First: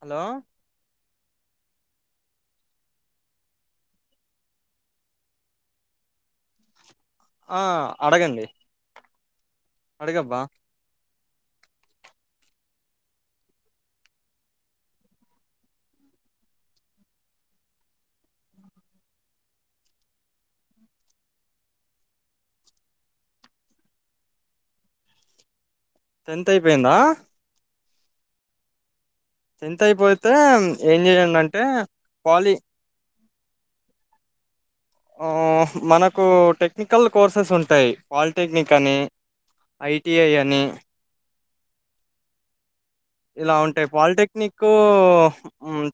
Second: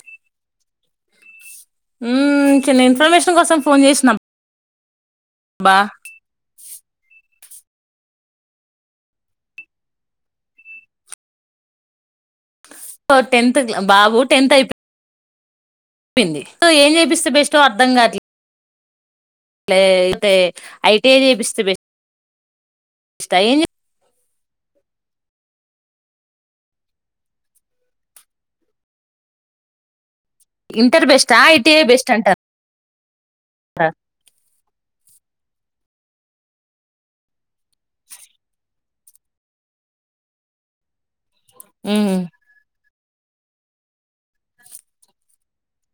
Hello మ్ చిన్న information కోసం ఫోన్ చేసినాం. బా ఆ అడగండి. అడిగబ్బా టెన్త్ బాబు టెన్త్ అయిపో సో ఏం చేపిస్తే బెస్టో అర్ధం కాట్లే అ అయితే ఐటీ చేపిస్తే టెన్త్ అయిపోయిందా టెన్త్ అయిపోయి అతే ఏం ఇంటర్ చేయలీ అంటే పోలి ఆ మనకు టెక్నికల్ కోర్సెస్ ఉంటాయి పాలిటెక్నిక్ అని ఐటిఐ అని మ్మ్ ఇలా ఉంటాయి పాలిటెక్నిక్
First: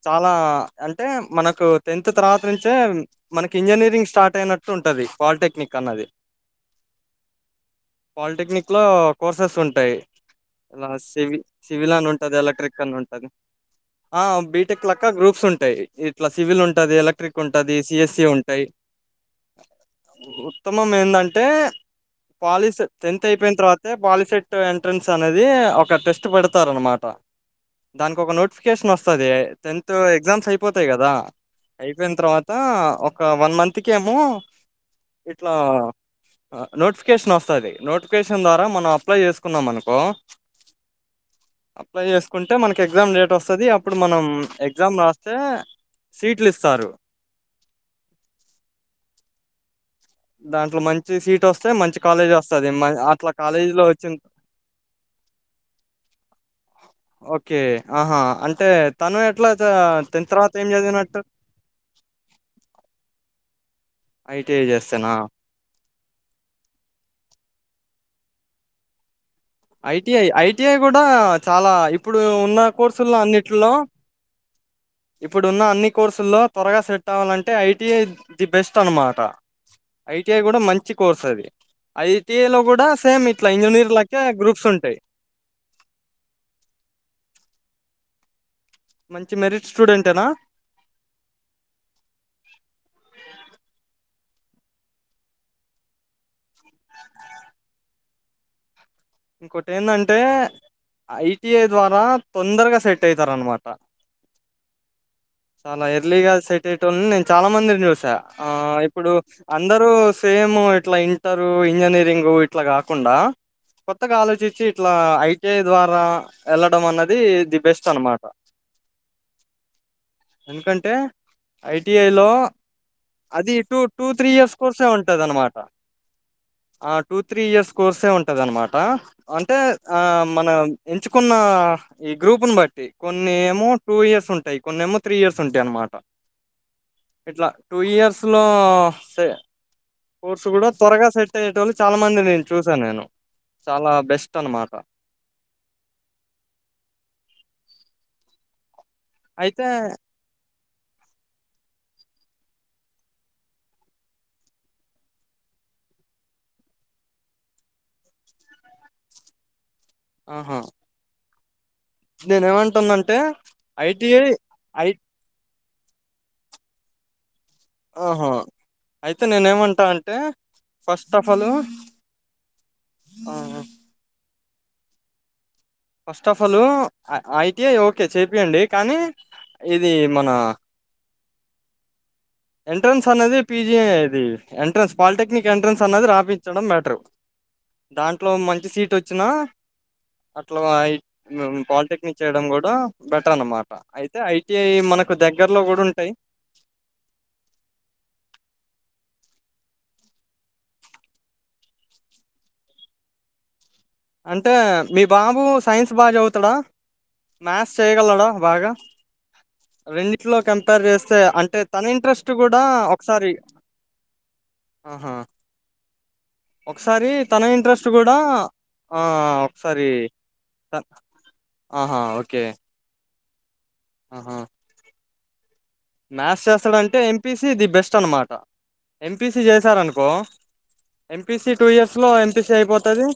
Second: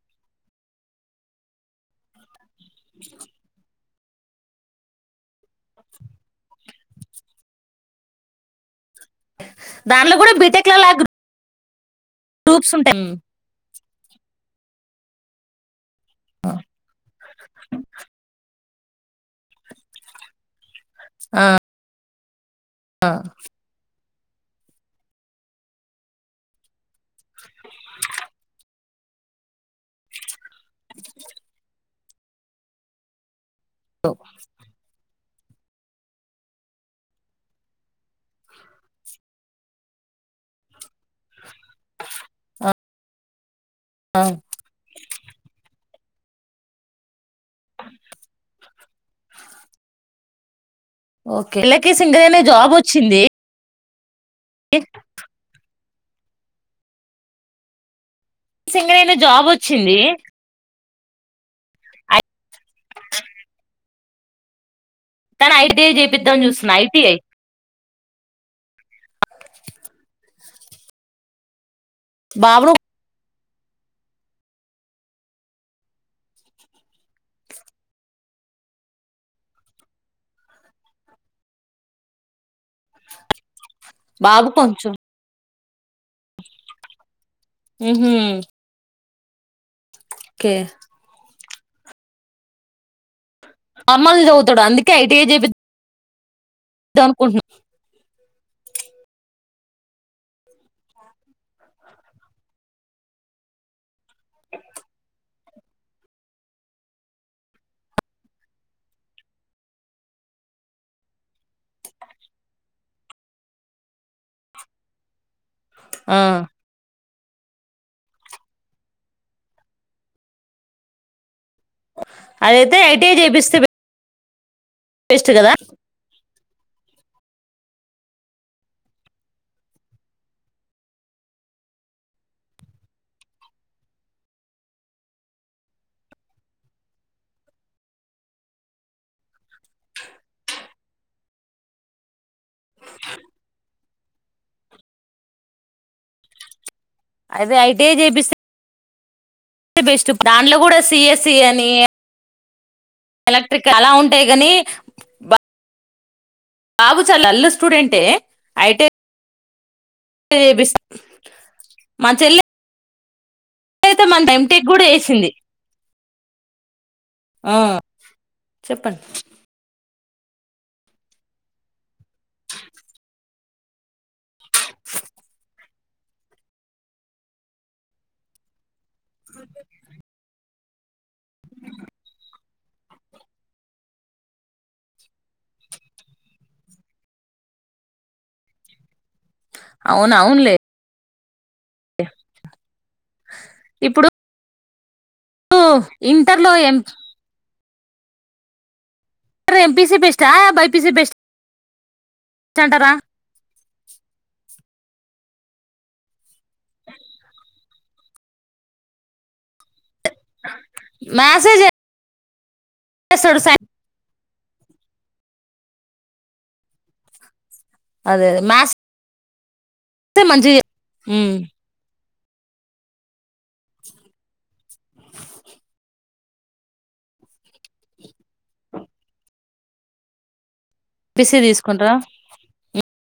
చాలా అంటే మనకు టెన్త్ తర్వాత [unintelligible] మనకి ఇంజనీరింగ్ స్టార్ట్ అయినట్టు ఉంటది పాలిటెక్నిక్ అన్నది లో కోర్సెస్ ఉంటాయి దాంట్లో కూడా బీటెక్ లా [unintelligible] ఉంటది గ్రూప్స్ ఎలక్ట్రిక్ అన్ ఉంటాయి ఉంటది ఆ బీటెక్ లక్క గ్రూప్స్ ఉంటాయి ఇట్లా సివిల్ ఉంటది ఎలక్ట్రిక్ ఉంటది సిఎస్సి ఉంటాయి. బ ఉత్తమం ఏందంటే ఆ పాలిస్ ఆ టెన్త్ అయిపోయిన తర్వాత పా సెట్ ఎంట్రెన్స్ అనేది ఒక టెస్ట్ [unintelligible] [unintelligible] అన్న మాట దానికి ఒక నోటిఫికేషన్ వస్తాది టెన్త్ ఎగ్జామ్స్ [unintelligible] పోతాయి కదా అయిపోయిన తర్వాత ఒక వన్ మంత్ కేమో ఇట్లా నోటిఫికేషన్ వస్తుది నోటిఫికేషన్ ద్వారా మనం అప్లై చేసుకున్నాం అప్లై చేసుకుంటే మనకి ఎగ్జామ్ డేట్ వస్తుంది ప్పుడు ఆ మనం ఎగ్జామ్ రా [unintelligible] సీట్లు ఇస్తారు దా మంచి సీట్ ఓకే వస్తాయి వీళ్ళకి మంచి సింగర్ కాలేజీ అనే వస్తంది అట్లా కాలేజీ లో [unintelligible] ఎ ఓకే ఆహా అంటే సింగర్ అనే తను జాబ్ ఎట్లా వచ్చింది టెన్త్ తర్వాత ఏం చదివినటు తా అయితే ఏం చేస్తా. తన ఐటీఐ చేపిద్దాం అని చూస్తున్నా ఐటీఐ. ITI I. ఇది కూడా చాలా ఐ. ఇప్పుడు ఉన్న బాబు కోర్సుల్లో అన్ని. వీటిలో ఇప్పుడున్న అన్ని కోర్సుల్లో త్వరగా సెట్ అవ్వాలంటే ఐటిఐ ది బెస్ట్ అనమాట ఐటిఐ కూడా మంచి కోర్సు అది ఐటి లో కూడా సేమ్ ఇట్లా ఇంజనీర్. ఇంకా బాబు గ్రూప్స్ కొంచెం ఉంటాయి. ఉమ్మ్. మంచి మెరిట్స్. స్టూడెంట్ ఏనా. మామూలుగా చదువుతాడు అందుకే ఐటీఐ చెపిస్తు. అనుకుంటున్నాం. ఇంకోటి ఏందంటే ఐటిఐ ద్వారా తొందరగా సెట్ అయితారనమాట. చాలా ఎర్లీగా సెట్ అయ్యేటోళ్ళని నేను చాలా మందిని చూసా. ఆహ్ ఇప్పుడు అందరు సేమ్ ఇట్లా ఇంటరు ఇంజనీరింగ్ ఇట్లా కాకుండా ఒక్. జాగ్రత్తగా ఆలోచించి ఇట్లా ఐ. ఒకే ద్వారా ఆ ఎళ్ళటమన్నది. ఇది ది బెస్ట్ అనమాట ఎందుకంటే. ఐటిఐ లో అదైతే ఐటీఐ అది చేపిస్తే టూ టూ త్. Three years. కోర్సే బెస్ట్ కదా ఉంటదాన్నమాట. ఆహ్ టూ త్రీ ఇయర్స్ కోర్సే ఉంటది అన్నమాట. ఆహ్ అంటే ఆహ్ మన ఎంచుకున్న ఈ గ్రూప్ని బట్టి కొన్ని ఏమో టూ ఇయర్స్ ఉంటాయి. కొన్ని ఏమో త్రీ ఇయర్స్ ఉంటాయి అనమాట. ఇట్లా టూ ఇయర్స్ లో స కోర్సు కూడా త్వరగా సెట్ అయ్యేటోల్ళు చాలా మంది. చూసా నేను. చాలా బెస్ట్ అన్నమాట. అదే ఐటిఐ చేపిస్తే. అయితే బెస్ట్ దాంలో కూడా. సీఎస్ఇ కానీ. ఎలక్ట్రిక్ అలా ఉంటాయి కాని బ. బాబు చాలా డల్లు స్టూడెంటే అయితే. ఎపిస్తా. నేనే ఏమంటున్నాంట్. ఆహ్. అయితే మనది ఎంటెక్ కూడా చేసింది. ఆ ఆహ చెప్పండి అయితే నేనేమంటా అం టే first of all first of all ఐ ఐటిఐ ఓకే చెపియండి కానీ ఇది మన ఎంట్రన్స్ అనేది పీజీ ఇది ఎంట్రన్స్ పాలిటెక్నిక్ ఎంట్రన్స్ అనేది రాపించడం మెటర్ దాంట్లో మంచి సీట్ వచ్చినా అవునవునులే మ్ పాలిటెక్నిక్ చేయడం కూడా బెటర్ అన్నమాట అయితే ఐటి కి మనక్ ను ఇంటర్లో ఎం టర్ ఎంపీసి బెస్ట్ హ బైపిసి బెస్ట్ స్టటరా అంటే మీ బాబు సైన్స్ బాగా చదువుతాడా మ్యాథ్స్ చేయగలడా బాగా రెండిట్లో కంపేర్ చేస్తే మ్యాథ్సే అంటే తన ఇంట్రెస్ తు అ ఒకసారి చేస్తాడు సై ఆహా ఒకసారి తన ఇంట్రెస్ట్ కూడా అదే అదే మ్యాథ్సే ఆ సరి మంచిగా హా అహ ఓ క్ కే ఆహా మ్యాథ్స్ చేస్తాడంటే ఎంపీసి ది బెస్ట్ అన్నమాట ఎంపీసి చేసారనుకో ఎంపీసీ ఎంపీసి టూ తీసుకుంటారా ఇయర్స్ లో ఎంపిసి అయిపో టది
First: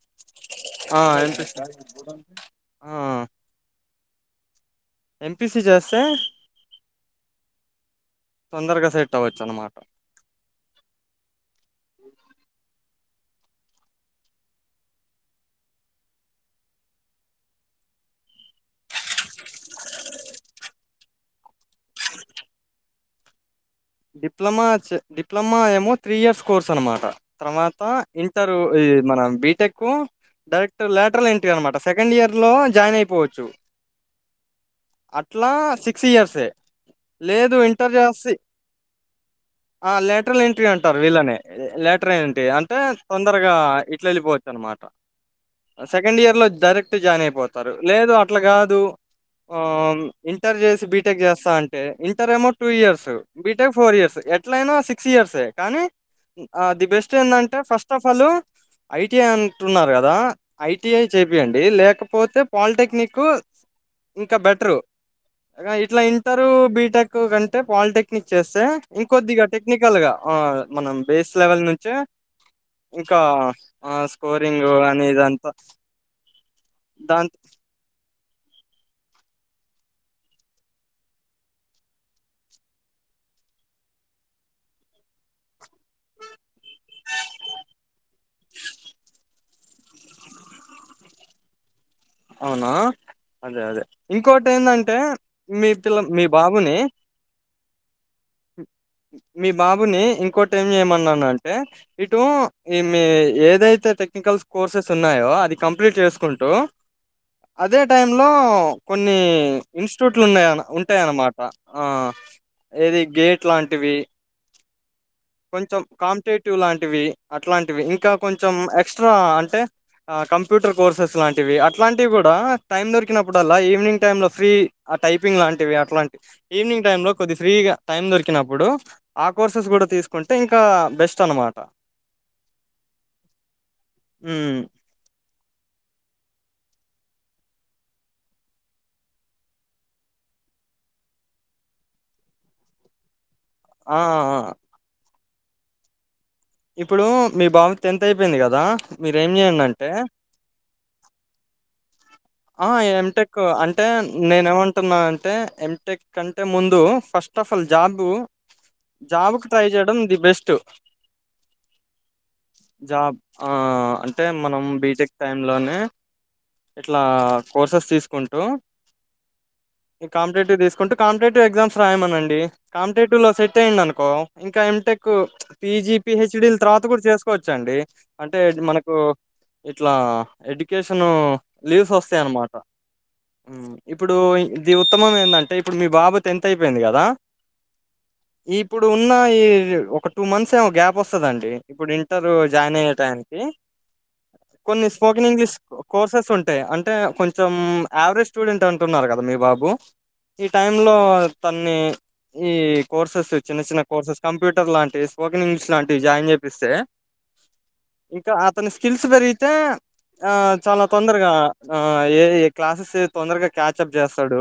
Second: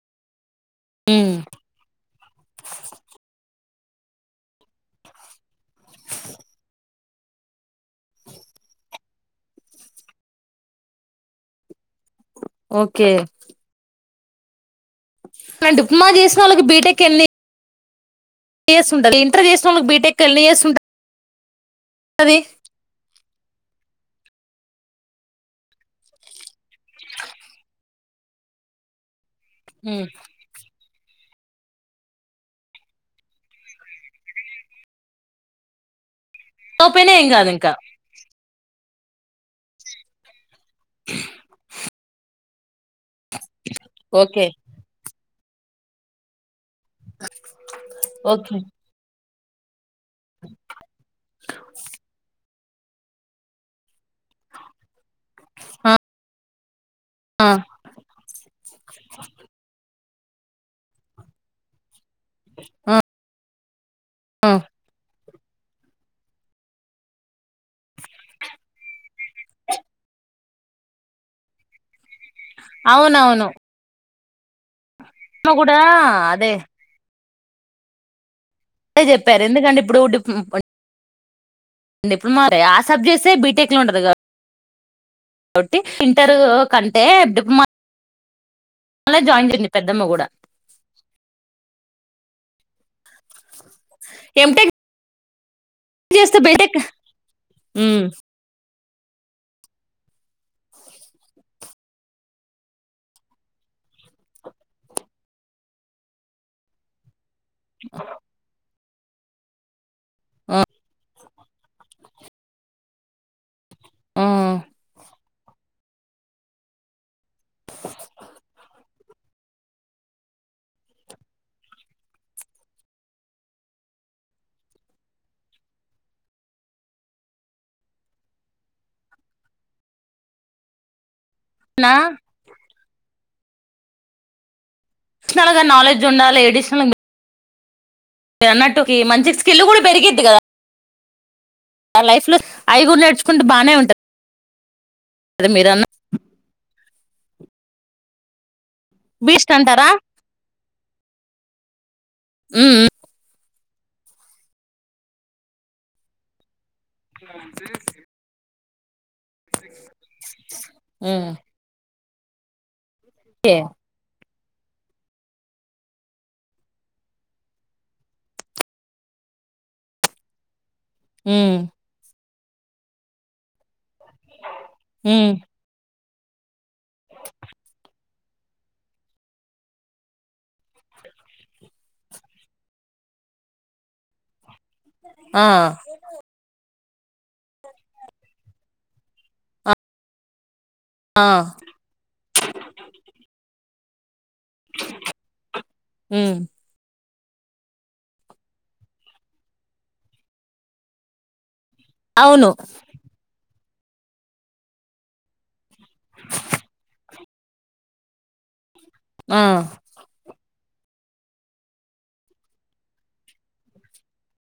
ఆ ఏంపి ఆ ఎం పిసి చేస్తే తొందరగా సెట్ అవ్వచ్చన్నమాట ఓకే కానీ డిప్లమా చేసినోళ్ళకి బీటెక్ ఎన్ని ఇయర్స్ ఉంటది ఇంటర్ చేసినోళ్ళక్ బీటెక్ ఎన్ని ఇయర్స్ ఉంట టది డిప్లొమా చె డిప్లొమా ఏమో త్రీ ఇయర్స్ కోర్స్ అన్నమాట తర్వాత ఇంటర్ ఇ మన బీటెక్ డైరెక్ట్ లటర్ల్ ఎం అన్నమాట సెకండ్ ఇయర్ లో జాయిన్ అయిపోవచ్చు అట్లా సిక్స్ ఇయర్స్ ే లోపైనా ఏం కాదు లేదు ఇంకా ఇంటర్ చేసేసి ఆ లేటర్ల్ అంటారు వీళ్ళని లటర్ ఏంటి అన్ త తొందరగా ఇట్ల వెళ్ళిపోవచ్చ ఓకే అన్నమాట సెకండ్ ఇయర్ లో డై రెక్ట్ ట్టి జాయిన్ అయిపోతారు లేదు అట్లా ఓకే కాదు ఆ ఇంటర్ చేసి బీటెక్ చేస్తా అంటే ఇంటర్ ఏమో two years BTech four years ఎట్ల అయినా సిక్స్ ఇయర్సే కానీ ఆ ది బెస్ట్ ఆ ఏంటంటే ఫస్ట్ ఆఫ్ ఆల్ ఐటి అంటున్నారు కదా ఐటీ అఐ చెపియండి లేకపో పోతే పాలిటెక్నిక్ ఇంకా బెటరు ఇట్లా ఇంటర్ బీటెక్ కంటే పాలిటెక్ టెక్నిక్ చేస్తే ఇంకొద్దిగా టెక్నికల్ గా మనం బేస్ లెవెల్ నుంచి ఇంకా అవునవును ఆ స్కోరింగ్ అని ఇదంతా అమ్మ కూడా అదే దాంత్ అే చెప్పారు ఎందుకంటే ఇప్పుడు డిప్ల ఆ సబ్జెక్ట్ బీటెక్ లో ఉంటది కాబట్టి ఇంటర్ కంటే డిప్లమా జాయిన్ పెద్దమ్మ కూడా అవునా అదే అదే ఇంకోటి ఎంటెక్ ఏంటంటే మీ పిల్ల మీ బాబుని హమ్ మీ బాబుని ఇంకోటి ఏం చేయమన్నాన అంటే ఇటు ఈ మీ ఏదైతే టెక్నికల్ కోర్సెస్ ఉన్నాయో అది కంప్లీట్ చేసుకుంటూ అదే టైం లో కొన్ని ఇన్ చోట్లు ఉన్నాయ ఉంటాయన్నమాట ఆ ఏది గేట్ ప్లాట్ వి కొంచెం కాంపిటేటివ్ లాంటివి అట్లాంటివి ఇంకా కొంచెం ఎక్స్ట్రా అంటే కంప్యూటర్ కోర్సెస్ లాంటివి అట్లాంటివి కూడా టైం దొరికినప్పుడల్లా ఈవినింగ్ టై లో ఫ్రీ టైపింగ్ లాంటివి అట్లాంటివి ఈవినింగ్ టై లో కొద్ది ఫ్రీగా టైమ్ దొరికి ప్పుడు ఆ కోర్సెస్ కూడా తీసుకుంటే ఇంకా బెస్ట్ చనమాట నా ఉ పర్షనల్ గా నాలెడ్జ్ ఉండాలి ఎడిషనల్ మీరు అన్నట్టుకి మంచి స్కిల్ కూడా పెరిగిద్ది కదా లైఫ్ లో ఐగు నేచు ఆ ఆ అదే మీరన్న ఇప్పుడు మీ బాబు టెన్త్ అయిపోయింది కదా మీరేం బీస్ట్ అంటారా చేయాలంటే ఆ హ్మ్ ఎంటెక్ అన్ అంటే నేను ఏమంటున్నా అంటే ఎంటెక్ కంటే ముందు ఫస్ట్ ఆఫ్ ఆల్ జాబు జాబ్కి ట్రై చేయడం ది బెస్ట్ హ్మ్ జాబ్ ఆ ఓకే. అంటే మనం బీటెక్ టైం లోనే ఇట్లా కోర్సెస్ తీసుకుంటు కాంపిటీటివ్ తీ కుంటే కాంపిటేటివ్ హ్మ్ ఎగ్జామ్స్ రాయమనండి కాంటేటూ లో సెట్ అయిందను ఇంకా ఎంటెక్ హ్మ్ పిజి పిహెచ్ డి తర్వాత కూడా చేసుకోవచ్చండి అంటే మనకు ఇట్లా ఎడ్యుకేషను లీవ్స్ వస్తాయన్నమాట ఉ ఇప్పుడు ఇది ఉత్తమం ఆ ఏందంటే ఇప్పుడు మీ బాబు ది టెన్త్ అయి పోయింది కదా ఇప్పుడు ఉన్న ఈ ఆ ఒక టూ మంత్స్ గ్యాప్ ఆ! వస్తుందండి ఇప్పుడు ఇంటర్ జాయిన్ అయ్యే టయానికి కొన్ని స్పోకన్ ఇంగ్లీష్ కోర్సెస్ హ్మ్ ఉ అంటే కొంచెం యావరేజ్ స్టూడెంట్ అంటున్నారు కదా మీ బాబు ఈ టైం లో తన్ని అవును ఈ కోర్సెస్ చిన్న చిన్న కోర్సెస్ కంప్యూర్ లాంటి స్పోకన్ ఇంగ్లీష్ లాంటి జాయిన్ చేపిస్తే ఇకా ఆ తన స్కిల్స్ ఆ పెరిగితే ఆ చాలా తోన్ దరగా ఆ ఏది క్లాసెస్ తొందరగా క్యాచప్ చేస్తాడు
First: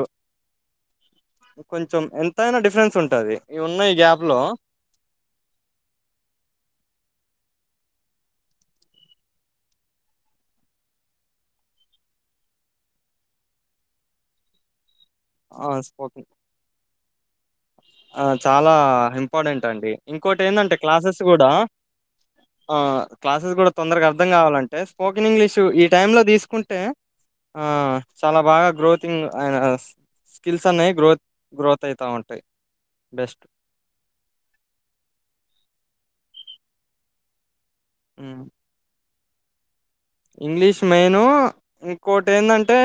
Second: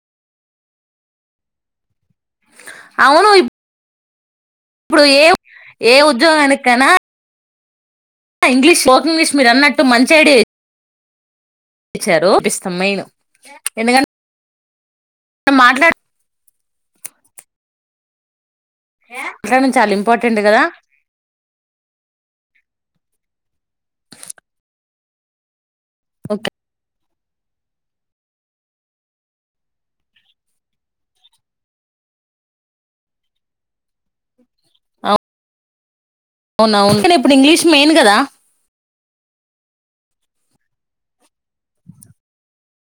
కొన్ చం ఎంతైనాడిఫరెన్స్ అవును ఉంటుది ఈ ఉన్న ఈ గ్యాప్ లో ఇప్పుడు ఏ ఏ ఉద్యోగాని కైన ఇంగ్లీష్ స్పోక్ ఇంగ్లీష్ మీరు అన్నట్టు మంచి ఐడియ చ్చారు ఇస్ ది మెయిన్ ఎందుకంటే మనం ఆ మాట్లాడ ఒకే ఆ చాలా ఇంపార్టెంట్ మాట్లాడడం అండి చాలా ఇంపార్టెంట్ ఇంకోటి కదా ఏంటంటే క్లాసెస్ కూడా ఆ క్లాసెస్ కూడా తొందరగా అర్థం కావాలంటే స్పోకెన్ ఇంగ్లీషు టైమ్ లో ఓకే తీసుకుంటే ఆ చాలా బాగా గ్రోతింగ్ ఆయన స్కిల్స్ అనేవి గ్రోత్ గ్రోత్ అయితా ఉంటాయి బెస్ట్ అవును అవునాను ఇప్పుడు ఇంగ్లీష్ మెయిన్ కదా ఇంగ్లీష్ మెయిను ఇంకోటి ఏంటంటే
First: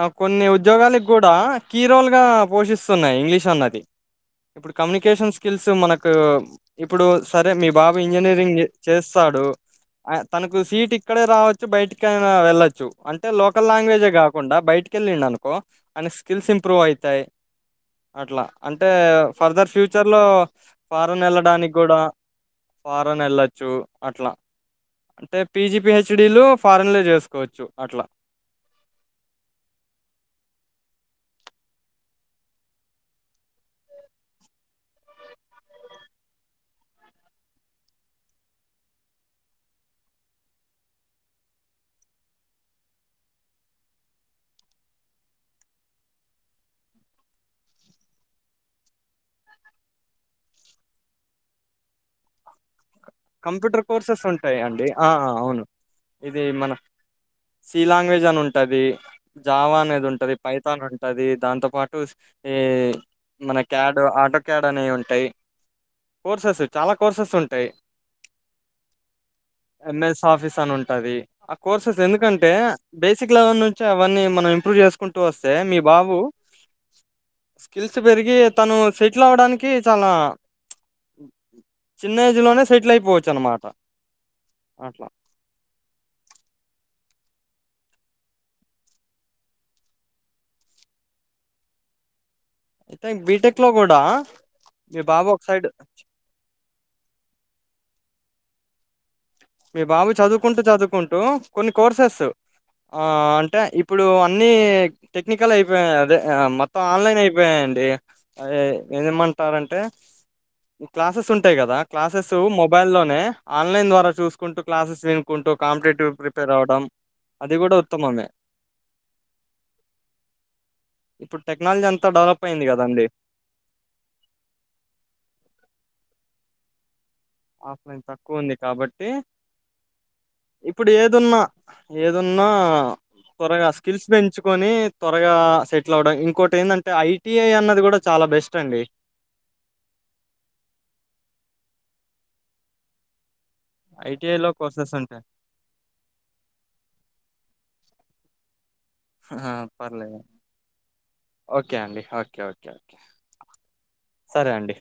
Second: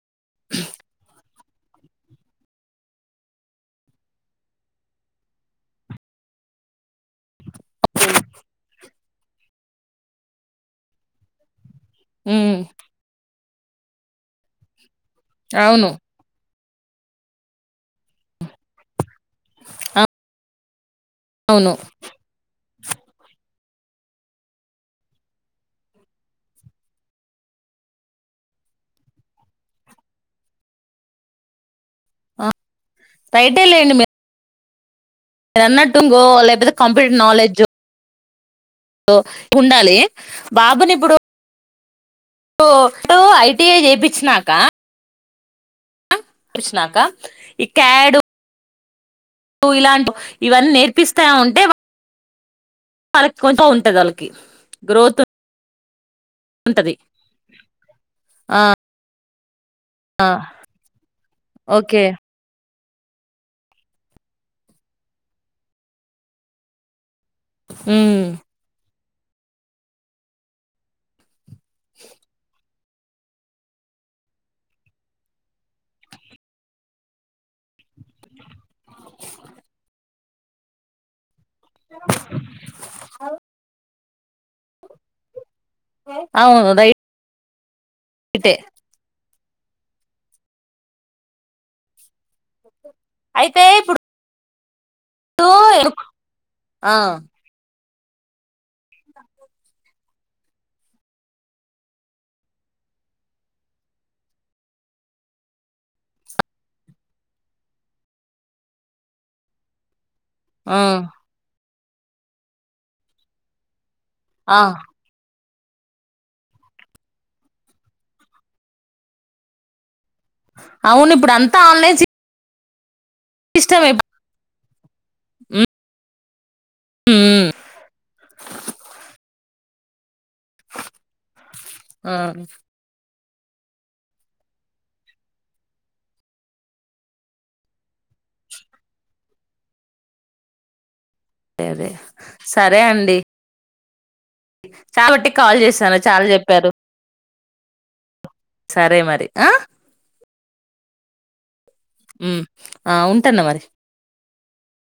ఆ కొన్ని ఉద్యోగాలకి కూడా కీరోల్గా పోషిస్తున్నాయి ఇంగ్లీష్ అన్నది, ఇప్పుడు కమ్యూనికేషన్ స్కిల్స్ మనకు ఇప్పుడు సరే మీ బాబు ఇంజనీరింగ్ చేస్తాడు తనకు సీట్ ఇక్కడే రావచ్ బయటికియినా హ్మ్ వెళ్లచ్చు అంటే లో లాంగ్వేజే కాకుండా బయటికి ళ్ళండి అనుకో అవును అ స్కిల్ సి ఇంప్రూవ్ అవుతాయి అట్లా అంటే ఫర్దర్ ఫ్యూచర్ లో ఫారంన్ అవును వెళ్ళడానికి కూడా ఫారెన్ వెళ్ళొచ్చు అట్లా అంటే పిజి పిహెచ్డి లు ఫారెన్ లో చేసుకోవచ్చు అట్లా బైటే లేండి మీ రన్నట్టుంగో లేకపోతే కంప్యూటర్ నాలెడ్జో ఉండాలి బాబుని ఇప్పుడు ఇ ఐటిఐ చేయిపిచ్చినాక చేపచ్చినాక ఈ క్యాడు ఇలాంటి ఇవన్నీ నేర్పిస్తా ఉంటే వాళ్ళకి కొంచెం కంప్యూటర్ ఉంటది కోర్సెస్ వాళ్ళకి ఉంటాయి అండి ఆ గ్రోత్ అవును ఇది మన ఉంటది సి లాంగ్వేజ్ అని ఆ ఉంటది జావా అనేది ఉంటుంది పైథాన్ ఉంటుంది దాంతోపాటు ఓకే ఈ మన క్యాడ్ ఆటో క్యాడ్ అనే ఉంటాయి, కోర్సెస్ చాలా కోర్సెస్ ఉంటాయి మ్ ఎంఎస్ ఆఫీస్ అని ఉంటది ఆ కోర్సెస్ ఎందుకంటే బేసిక్ లెవెల్ నుంచి అవన్నీ మనం ఇంప్రూవ్ చేసుకుంటూ వస్తే మీ బాబు స్కిల్స్ పెరిగి తను సెటిల్ అవడానికి చాలా చిన్నేజ్ లోనే సెటిల్ అయిపోవచ్చు అనమాట అట్ల అవునుద [inaudible] తేే యితే బీటెక్ అయితే లో కూడా ఇప్పుడు మి బాబోక్సైడ్ ఆ మీ బాబు చదువుకుంటూ చదువుకుంటూ కొన్ని కోర్సెస్ ఆ అంటే ఇప్పుడు అన్నీ టెక్నికల్ అయిపోయాయి అదే మొత్తం ఆన్లైన్ అయిపోయాయండి అదే ఏమంటారంటే ఆ క్లాసెస్ ఉంటాయ్ కదా క్లాసెస్సూ మొబైల్ లోనే ఆన్లైన్ ద్వారా ఆ కొంటూ క్లాసెస్ కుంటూ కాంపిటేటివ్ ప్రిపేర్ అవ్వడం అది గుడా ఉత్తమమే అవును ఇప్పుడు అంతా ఆన్లైన్ పోయింది కదండి ఇస్టవైప్ ఆ ఆఫ్లైన్ తక్కువ ఉంది కాబట్టీ ఇప్పుడు ఏదున్నా ఏదున్నా త్వరగా స్కిల్స్ పెంచుకొనీి త్వరగా సెటిల్ అవ్వడం ఇంకోటి ఏందంటే ఐటిఐ అన్నది కూడా చాలా బెస్ట్ అండి అదే సరే అండి ఐటిఐ లో కోర్సెస్ చాల ఉంటాయి ట్టి కాల్ చేశారు చాల్ చెప్పారు సరే మరి హా పర్లేదు ఓకే అండి ఓకే ఓకే ఓకే ఉంటాను మరి సరే అండి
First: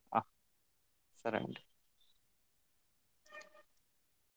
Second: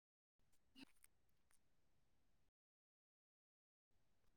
సరే అండి